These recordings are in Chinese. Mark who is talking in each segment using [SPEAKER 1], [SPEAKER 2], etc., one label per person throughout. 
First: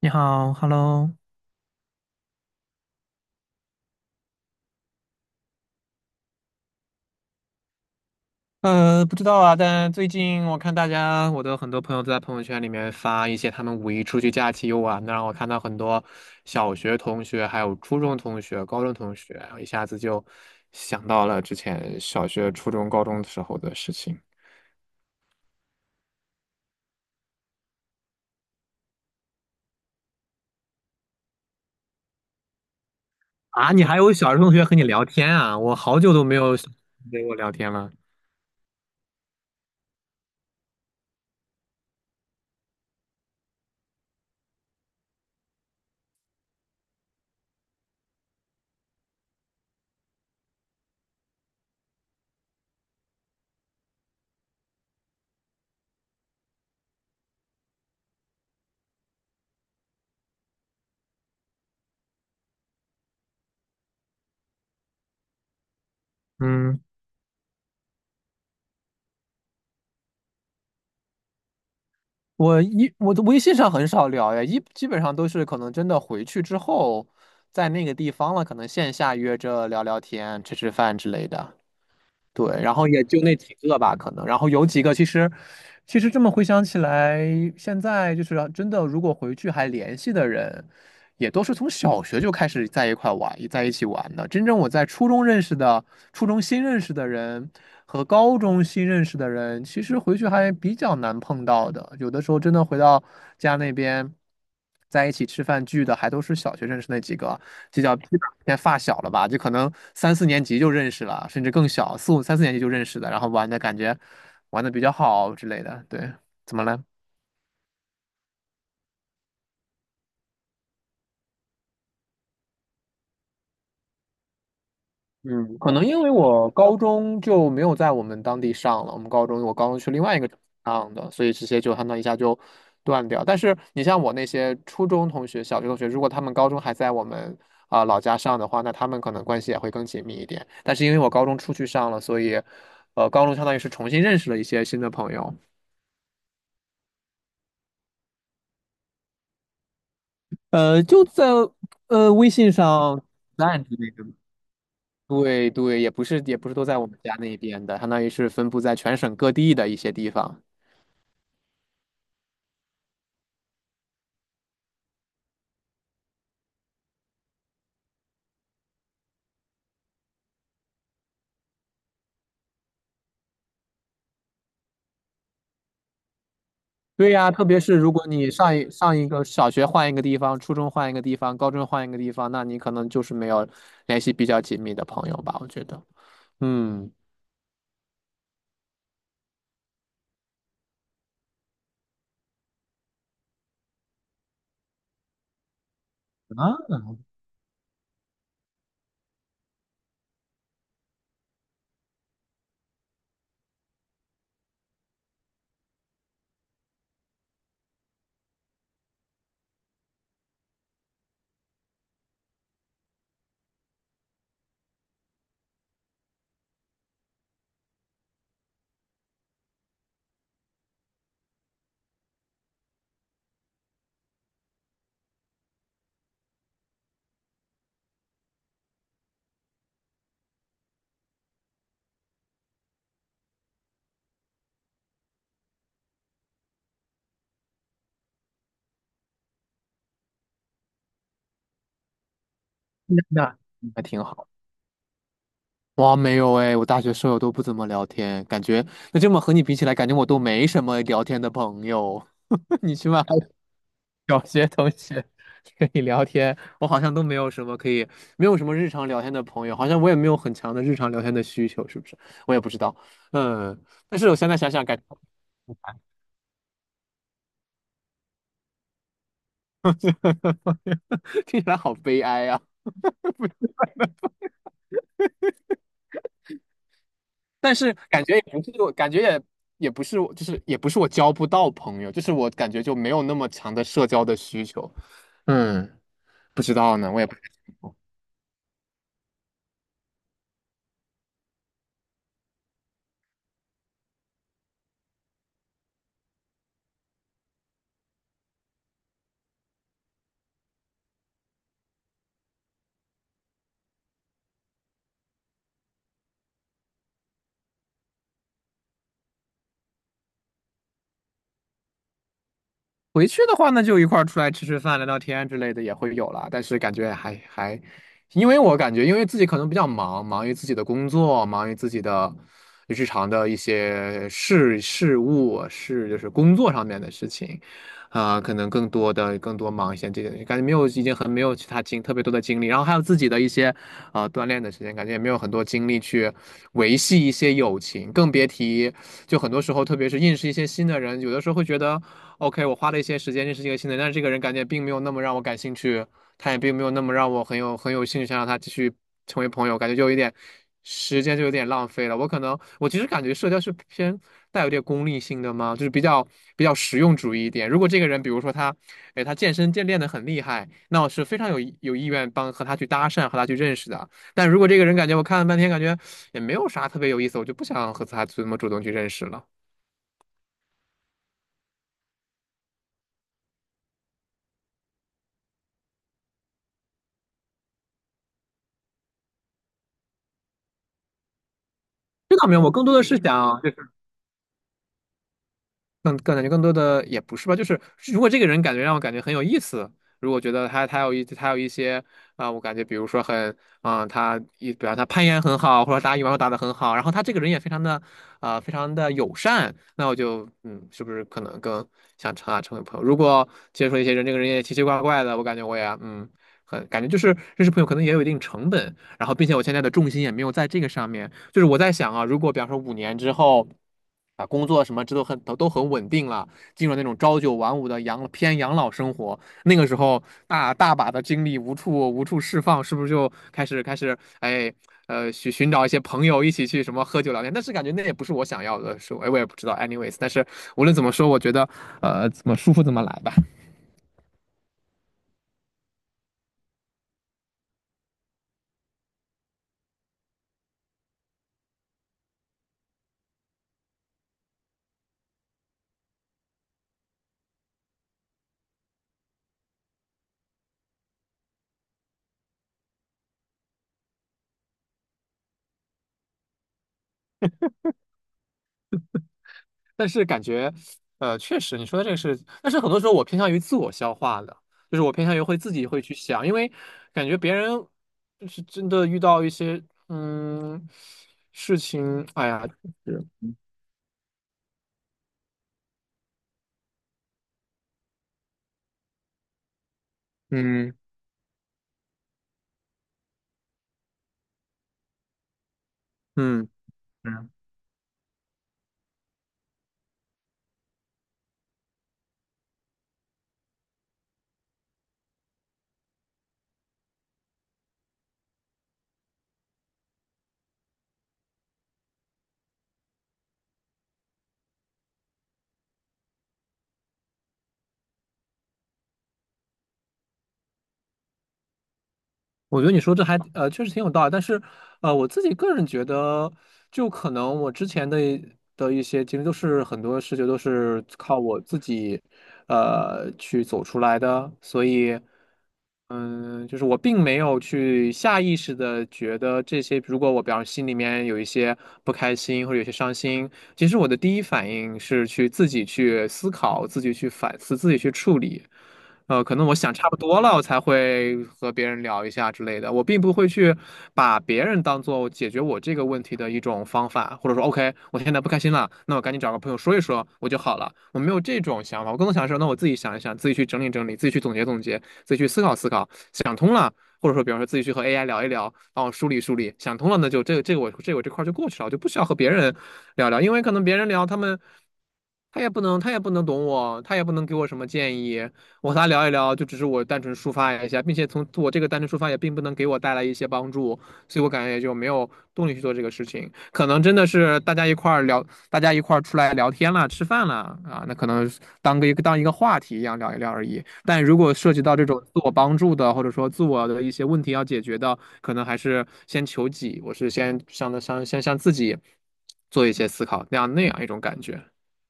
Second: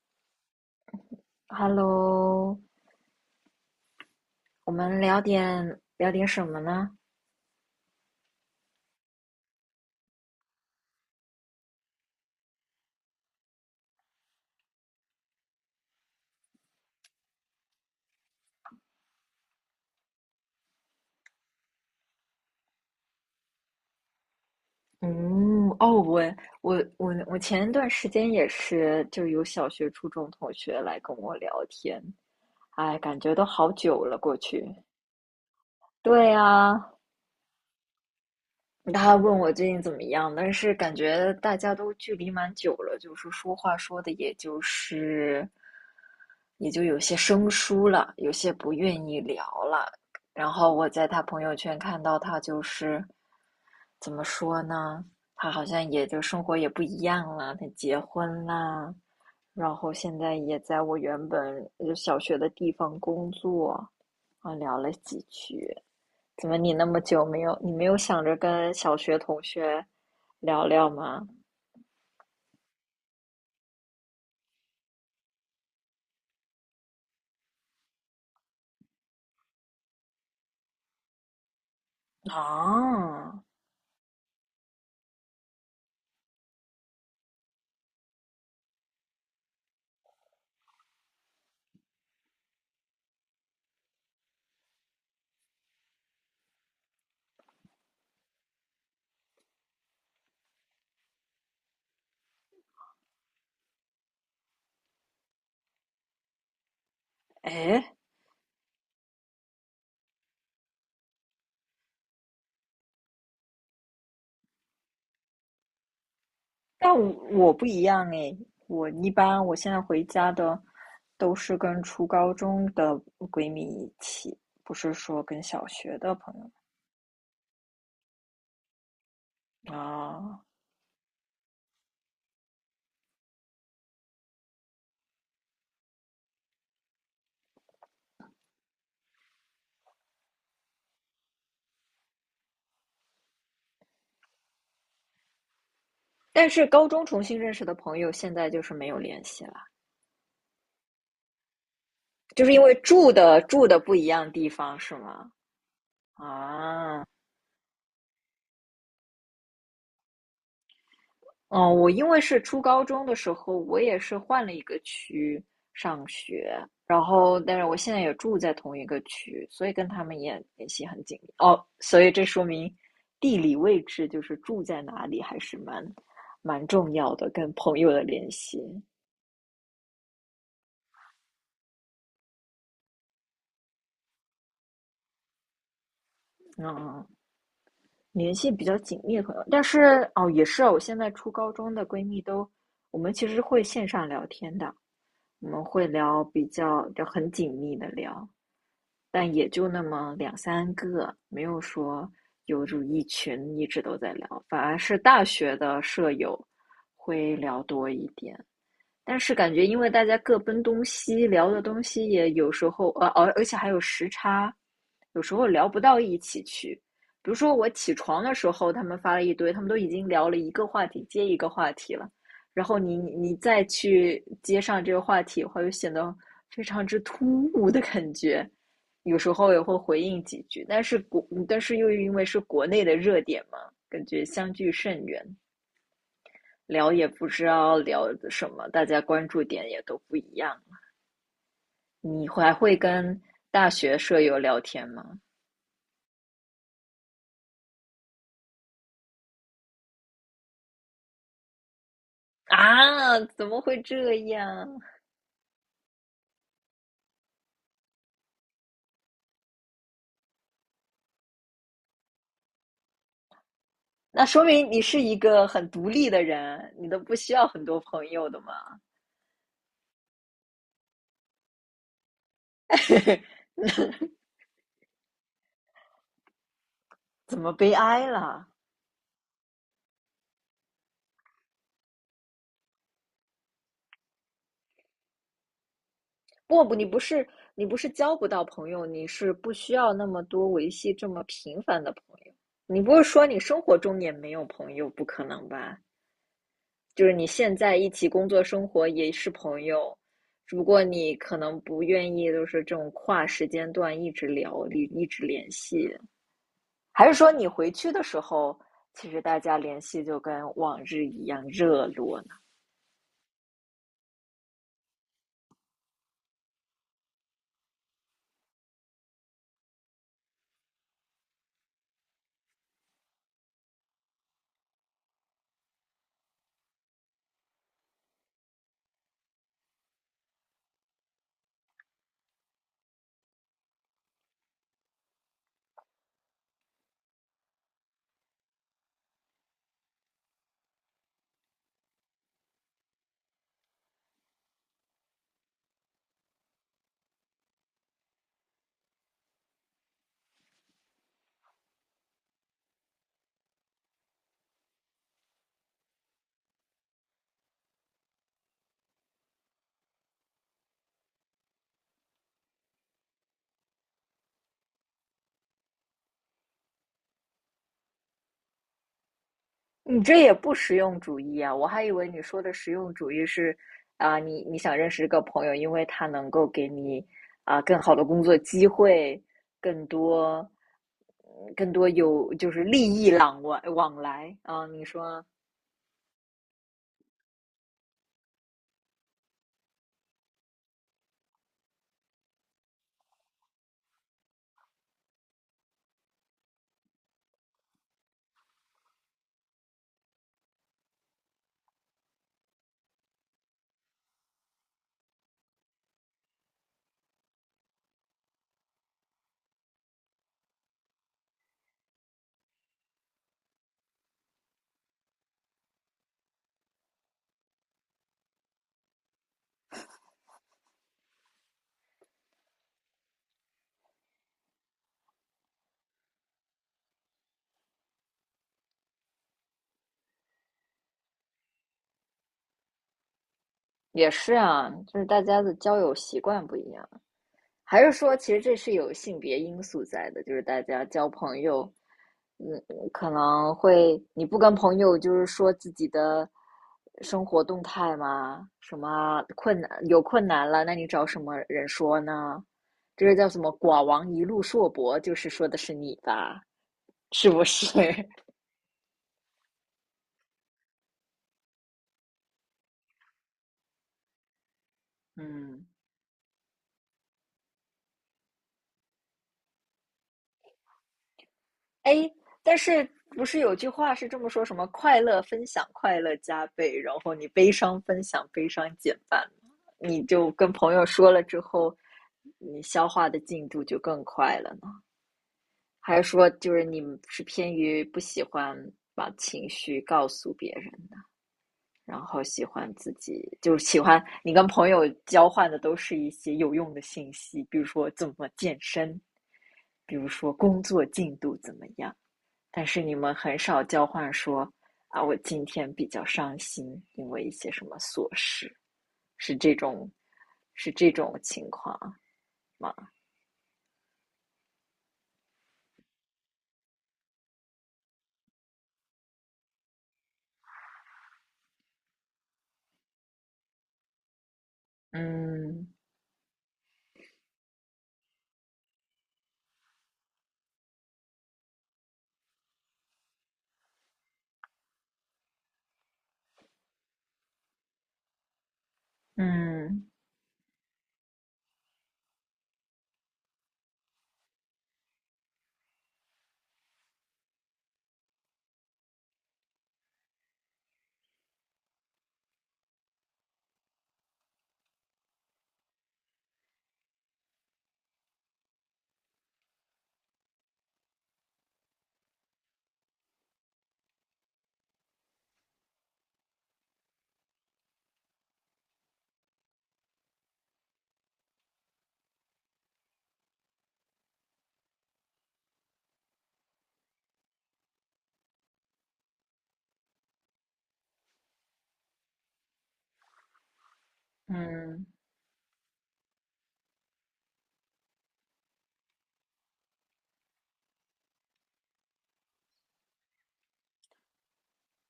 [SPEAKER 1] 你好，Hello。
[SPEAKER 2] Hello,我们聊点什么呢？
[SPEAKER 1] 不知道啊，但最近我看大家，我的很多朋友都在朋友圈里面发一些他们五一出去假期游玩的，让我看到很多小学同学、还有初中同学、高中同学，一下子就想到了之前小学、初中、高中的时候的事情。
[SPEAKER 2] 嗯，哦，我前一段时间也是，就有小学、初中同学来跟我聊天，哎，感觉都好
[SPEAKER 1] 啊，你还
[SPEAKER 2] 久
[SPEAKER 1] 有
[SPEAKER 2] 了，
[SPEAKER 1] 小
[SPEAKER 2] 过
[SPEAKER 1] 学同
[SPEAKER 2] 去。
[SPEAKER 1] 学和你聊天啊？我好久都
[SPEAKER 2] 对
[SPEAKER 1] 没有小学
[SPEAKER 2] 呀，
[SPEAKER 1] 同学跟我聊天了。
[SPEAKER 2] 他问我最近怎么样，但是感觉大家都距离蛮久了，就是说话说的也就是有些生疏了，有些不愿意聊了。然后我在他朋友圈看到他就是怎么说呢？他好像也就生活也不一样了，他结婚啦，然后现在也在我原本就小学的地方工作，啊，聊了几句。怎么你
[SPEAKER 1] 嗯。
[SPEAKER 2] 那么久没有，你没有想着跟小学同学聊聊吗？
[SPEAKER 1] 我的微信上很少聊呀，基本上都是可能真的回去之后，在那个地方了，可能线下约着聊聊天、吃吃饭之类的。对，然后也就那
[SPEAKER 2] 啊，
[SPEAKER 1] 几个吧，可能，然后有几个其实，其实这么回想起来，现在就是真的，如果回去还联系的人。也都是从小学就开始在一块玩，在一起玩的。真正我在初中认识的、初中新认识的人和高中新认识的人，其实回去还比较难碰到的。有的时候真的回到家那边，在一起吃饭聚的，还都是小学认识那几个，就
[SPEAKER 2] 哎，
[SPEAKER 1] 叫基本偏发小了吧，就可能三四年级就认识了，甚至更小，四五三四年级就认识的，然后玩的比较好之类的。对，怎么了？
[SPEAKER 2] 但我不一样哎，我一般我现在回家的都是跟初高中的闺蜜一起，不是说跟
[SPEAKER 1] 嗯，
[SPEAKER 2] 小
[SPEAKER 1] 可能
[SPEAKER 2] 学
[SPEAKER 1] 因为
[SPEAKER 2] 的朋友
[SPEAKER 1] 我高中就没有在我们当地上了，我高中去另外一个城
[SPEAKER 2] 啊。
[SPEAKER 1] 市上的，所以这些就相当于一下就断掉。但是你像我那些初中同学、小学同学，如果他们高中还在我们啊、老家上的话，那他们可能关系也会更紧密一点。但是因为我高中出去上了，所以高中相当于是重新认识了一些新的朋友。
[SPEAKER 2] 但是高中重新认识的朋友，现在就是没有联系了，
[SPEAKER 1] 就在微
[SPEAKER 2] 就
[SPEAKER 1] 信
[SPEAKER 2] 是因为
[SPEAKER 1] 上。
[SPEAKER 2] 住的不一样地方，是吗？
[SPEAKER 1] 对，也不是都在我们
[SPEAKER 2] 啊，
[SPEAKER 1] 家那边的，相当于是分布在全省各地的一些地方。
[SPEAKER 2] 嗯，我因为是初高中的时候，我也是换了一个区上学，然后但是我现在也住在同一个区，所以跟他们也联系很紧密。哦，所以这说明地理位置就是住在哪里还是蛮重
[SPEAKER 1] 对
[SPEAKER 2] 要的，
[SPEAKER 1] 呀，特
[SPEAKER 2] 跟
[SPEAKER 1] 别是
[SPEAKER 2] 朋
[SPEAKER 1] 如
[SPEAKER 2] 友的
[SPEAKER 1] 果
[SPEAKER 2] 联
[SPEAKER 1] 你
[SPEAKER 2] 系，
[SPEAKER 1] 上一个小学换一个地方，初中换一个地方，高中换一个地方，那你可能就是没有联系比较紧密的朋友吧，我觉得。嗯，
[SPEAKER 2] 嗯，联系比较紧密的朋友。但是哦，也是啊，我现在初高中的闺蜜都，我们其实会线上聊天的，我们会聊比
[SPEAKER 1] 啊，
[SPEAKER 2] 较就很紧密的聊。但也就那么两三个，没有说有就一群一直都在聊，反而是大学的舍友会聊多一点。但是感觉因为大家各奔东西，聊的东西也有时候，而且还有时差，有时候聊不到一起去。比如说我起床的时候，他们发了一堆，他们都已经聊了一个话题接一个话题了，然后你再去接上这个话题的话，就显得非常之突兀的感觉。有时候也会回应几句，但是又因为是国内的热点嘛，感觉相距甚远。聊也不知道聊什么，大家关注点也都不一样。你还会
[SPEAKER 1] 那
[SPEAKER 2] 跟
[SPEAKER 1] 那
[SPEAKER 2] 大
[SPEAKER 1] 还
[SPEAKER 2] 学
[SPEAKER 1] 挺
[SPEAKER 2] 舍
[SPEAKER 1] 好。
[SPEAKER 2] 友聊天吗？
[SPEAKER 1] 哇，没有哎，我大学舍友都不怎么聊天，感觉那这么和你比起来，感觉我都没什么聊天的朋友。你起码
[SPEAKER 2] 啊，怎么会这
[SPEAKER 1] 小学同
[SPEAKER 2] 样？
[SPEAKER 1] 学可以聊天，我好像都没有什么可以，没有什么日常聊天的朋友，好像我也没有很强的日常聊天的需求，是不是？我也不知道，嗯，但是我
[SPEAKER 2] 那
[SPEAKER 1] 现在
[SPEAKER 2] 说
[SPEAKER 1] 想想，
[SPEAKER 2] 明
[SPEAKER 1] 感
[SPEAKER 2] 你
[SPEAKER 1] 觉
[SPEAKER 2] 是一个很独立的人，你都不需要很多朋友的嘛？
[SPEAKER 1] 听起来好悲哀啊。
[SPEAKER 2] 怎么
[SPEAKER 1] 但
[SPEAKER 2] 悲
[SPEAKER 1] 是
[SPEAKER 2] 哀
[SPEAKER 1] 感觉也不
[SPEAKER 2] 了？
[SPEAKER 1] 是我，感觉也也不是我就是也不是我交不到朋友，就是我感觉就没有那么强的社交的需求。嗯，不知
[SPEAKER 2] 不不，
[SPEAKER 1] 道
[SPEAKER 2] 你
[SPEAKER 1] 呢，
[SPEAKER 2] 不
[SPEAKER 1] 我也不太
[SPEAKER 2] 是
[SPEAKER 1] 清
[SPEAKER 2] 你不
[SPEAKER 1] 楚。
[SPEAKER 2] 是交不到朋友，你是不需要那么多维系这么频繁的朋友。你不是说你生活中也没有朋友？不可能吧？就是你现在一起工作生活也是朋友，只不过你可能不愿意，就是这种跨时间段一直聊，一直联系，还是说你回去的时候，其实大家联系就跟往日一样热络呢？
[SPEAKER 1] 回去的话，呢，就一块儿出来吃吃饭、聊聊天之类的也会有了，但是感觉，因为我感觉，因为自己可能比较忙，忙于自己的工作，忙于自己的日常的一些事务，是就是工作上面的事情，啊、可能更多忙一些这个，感觉没有已经很没有其他精特别多的精力，然后还有自己的一些啊、锻炼的时间，感觉也没有很多精力去维系一些友情，更别提就很多时候，特别是认识一些新的人，有的时候会觉得。OK，我花了一些时间认识一个新的人，但是这个人感觉并没有那么让我感兴趣，他也并没有那么让我很有兴趣，想让他继续成为朋友，感觉就有一点时间就有点浪费了。我可能我其实感觉社交是偏带有点功利性的嘛，就是比较实用主义一点。如果这个人比如说他，哎，他健练的很厉害，那我是非常有意愿帮和他去搭讪，和他去认识的。但如果这个人感觉我看了半天，感觉也没有啥特别有意思，我就不想和他这么主动去认识了。
[SPEAKER 2] 你这也不实用主义啊！我还以为你说的实用主义是，啊、你你想认识一个朋友，因为他能够给你啊、更好的工作机会，更多嗯更多
[SPEAKER 1] 这倒
[SPEAKER 2] 有
[SPEAKER 1] 没有，
[SPEAKER 2] 就
[SPEAKER 1] 我
[SPEAKER 2] 是
[SPEAKER 1] 更多的
[SPEAKER 2] 利
[SPEAKER 1] 是
[SPEAKER 2] 益
[SPEAKER 1] 想。
[SPEAKER 2] 往来啊、你说
[SPEAKER 1] 更更感觉更多的也不是吧，就是如果这个人感觉让我感觉很有意思，如果觉得他有一些啊、我感觉比如说很啊、呃他一比方他攀岩很好，或者打羽毛球打得很好，然后他这个人也非常的啊、非常的友善，那我就嗯，是不是可能更想成为朋友？如果接触一些人，这个人也奇奇怪怪的，我感觉我也嗯很感觉就是认识朋友可能也有一定成本，然后并且我现在的重心也没有在这个上面，就是我在想啊，如果比方说五年之后。啊，工作什么这都很稳定了，进入那种朝九晚五的养老生活，那个时候大大把的精力无处释放，是不是就开始哎寻找一些朋友一起去什么喝酒聊天？但是感觉那也不是我想要的，是我哎我也不知道，anyways，但是无论怎么说，我觉得怎么舒服怎么来吧。
[SPEAKER 2] 也是啊，就是大家的交友习惯不一样，还是说其实这是有性别因素在的，就是大家交朋友嗯，可能会，你不跟朋友就是说自己的生活动态吗？什么困难，有困难了，那你找什么人说呢？这个叫什么"寡王一路硕博"，就是说的是你吧？是不是？
[SPEAKER 1] 但是感觉，确实你说的这个是，但是很多时候我偏向于自我消化的，就是我偏向于会自
[SPEAKER 2] 嗯，
[SPEAKER 1] 己会去想，因为感觉别人就是真的遇到一些嗯事情，
[SPEAKER 2] 哎，
[SPEAKER 1] 哎呀，
[SPEAKER 2] 但是不是有句话是这么说，什么快乐分享快乐加倍，然后你悲伤分享悲伤减半吗？你就跟
[SPEAKER 1] 嗯
[SPEAKER 2] 朋友说了之后，你消化的进度就更快了。还是说
[SPEAKER 1] 嗯
[SPEAKER 2] 就是你们是
[SPEAKER 1] 嗯，
[SPEAKER 2] 偏于不喜欢把情绪告诉别人的，然后喜欢自己就是喜欢你跟朋友交换的都是一些有用的信息，比如说怎么健身，比如说工作进度怎么样，但是你们很少交换说啊，我今天比较伤心，因为一些什么琐事，是这种是这种情况
[SPEAKER 1] 我觉得
[SPEAKER 2] 吗？
[SPEAKER 1] 你说这还确实挺有道理，但是我自己个人觉得，就可能我之前的一些经历都是很多事情都是靠我自己去走出来的，所以。
[SPEAKER 2] 嗯
[SPEAKER 1] 嗯，就是我并没有去下意识的觉得这些，如果我比方心里面有一些不开心或者有些伤心，其实我的第一反应是去自己去思考、自己去反思、自己去处理。可能我想
[SPEAKER 2] 嗯
[SPEAKER 1] 差不多了，我才会和别人聊一下之类的。我并不会去把别人当做解决我这个问题的一种方法，或者说，OK，我现在不开心了，那我赶紧找个朋友说一说，我就好了。我没有这种想法，我更多想是，那我自己想一想，自己去整理整理，自己去总结总结。自己去思考思考，想通了，或者说比方说自己去和 AI 聊一聊，帮我梳理梳理，想通了，那就这个这个我这个我这块儿就过去了，我就不需要和别人聊聊，因为可能别人聊他们。他也不能懂我，他也不能给我什么建议。我和他聊一聊，就只是我单纯抒发一下，并且从我这个单纯抒发也并不能给我带来一些帮助，所以我感觉也就没有动力去做这个事情。可能真的是大家一块儿聊，大家一块儿出来聊天了，吃饭了啊，那可能当一个话题一样聊一聊而已。但如果涉及到
[SPEAKER 2] 嗯。
[SPEAKER 1] 这种自我帮助的，或者说自我的一些问题要解决的，可能还是先求己，我是先向的向先向自己做一些思考，那样一种感觉。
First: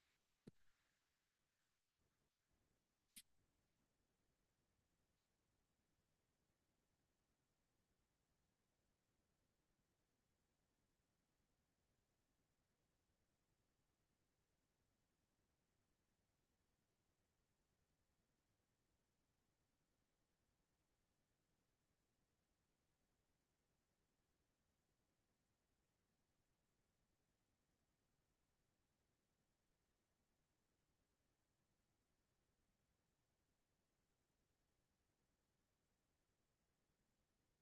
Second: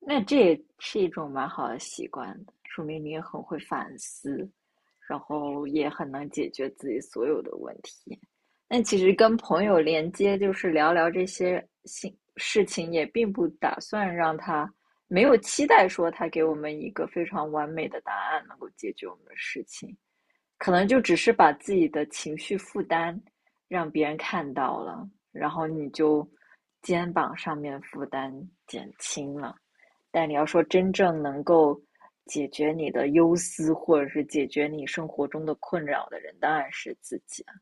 [SPEAKER 2] 那这也是一种蛮好的习惯的说明你也很会反思，然后也很能解决自己所有的问题。那其实跟朋友连接，就是聊聊这些心事情，也并不打算让他没有期待说他给我们一个非常完美的答案，能够解决我们的事情，可能就只是把自己的情绪负担让别人看到了，然后你就肩膀上面负担减轻了。但你要说真正能够解决你的忧思，或者是解决你生活中的困扰的人，当然是自己啊。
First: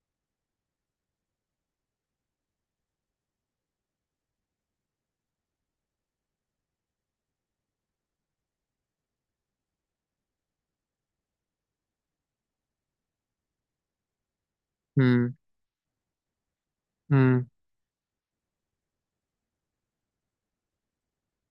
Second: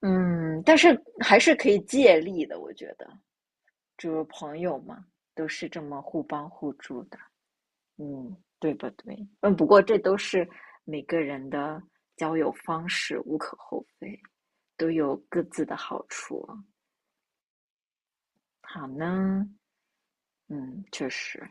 [SPEAKER 2] 嗯，但是还是可以借力的，我觉得，就是朋友嘛，都是这么互帮互助的，嗯，对不对？嗯，不过这都是每个人的交友方式，无可厚非，都有
[SPEAKER 1] 嗯
[SPEAKER 2] 各自的好处啊
[SPEAKER 1] 嗯。
[SPEAKER 2] 好呢，嗯，确实。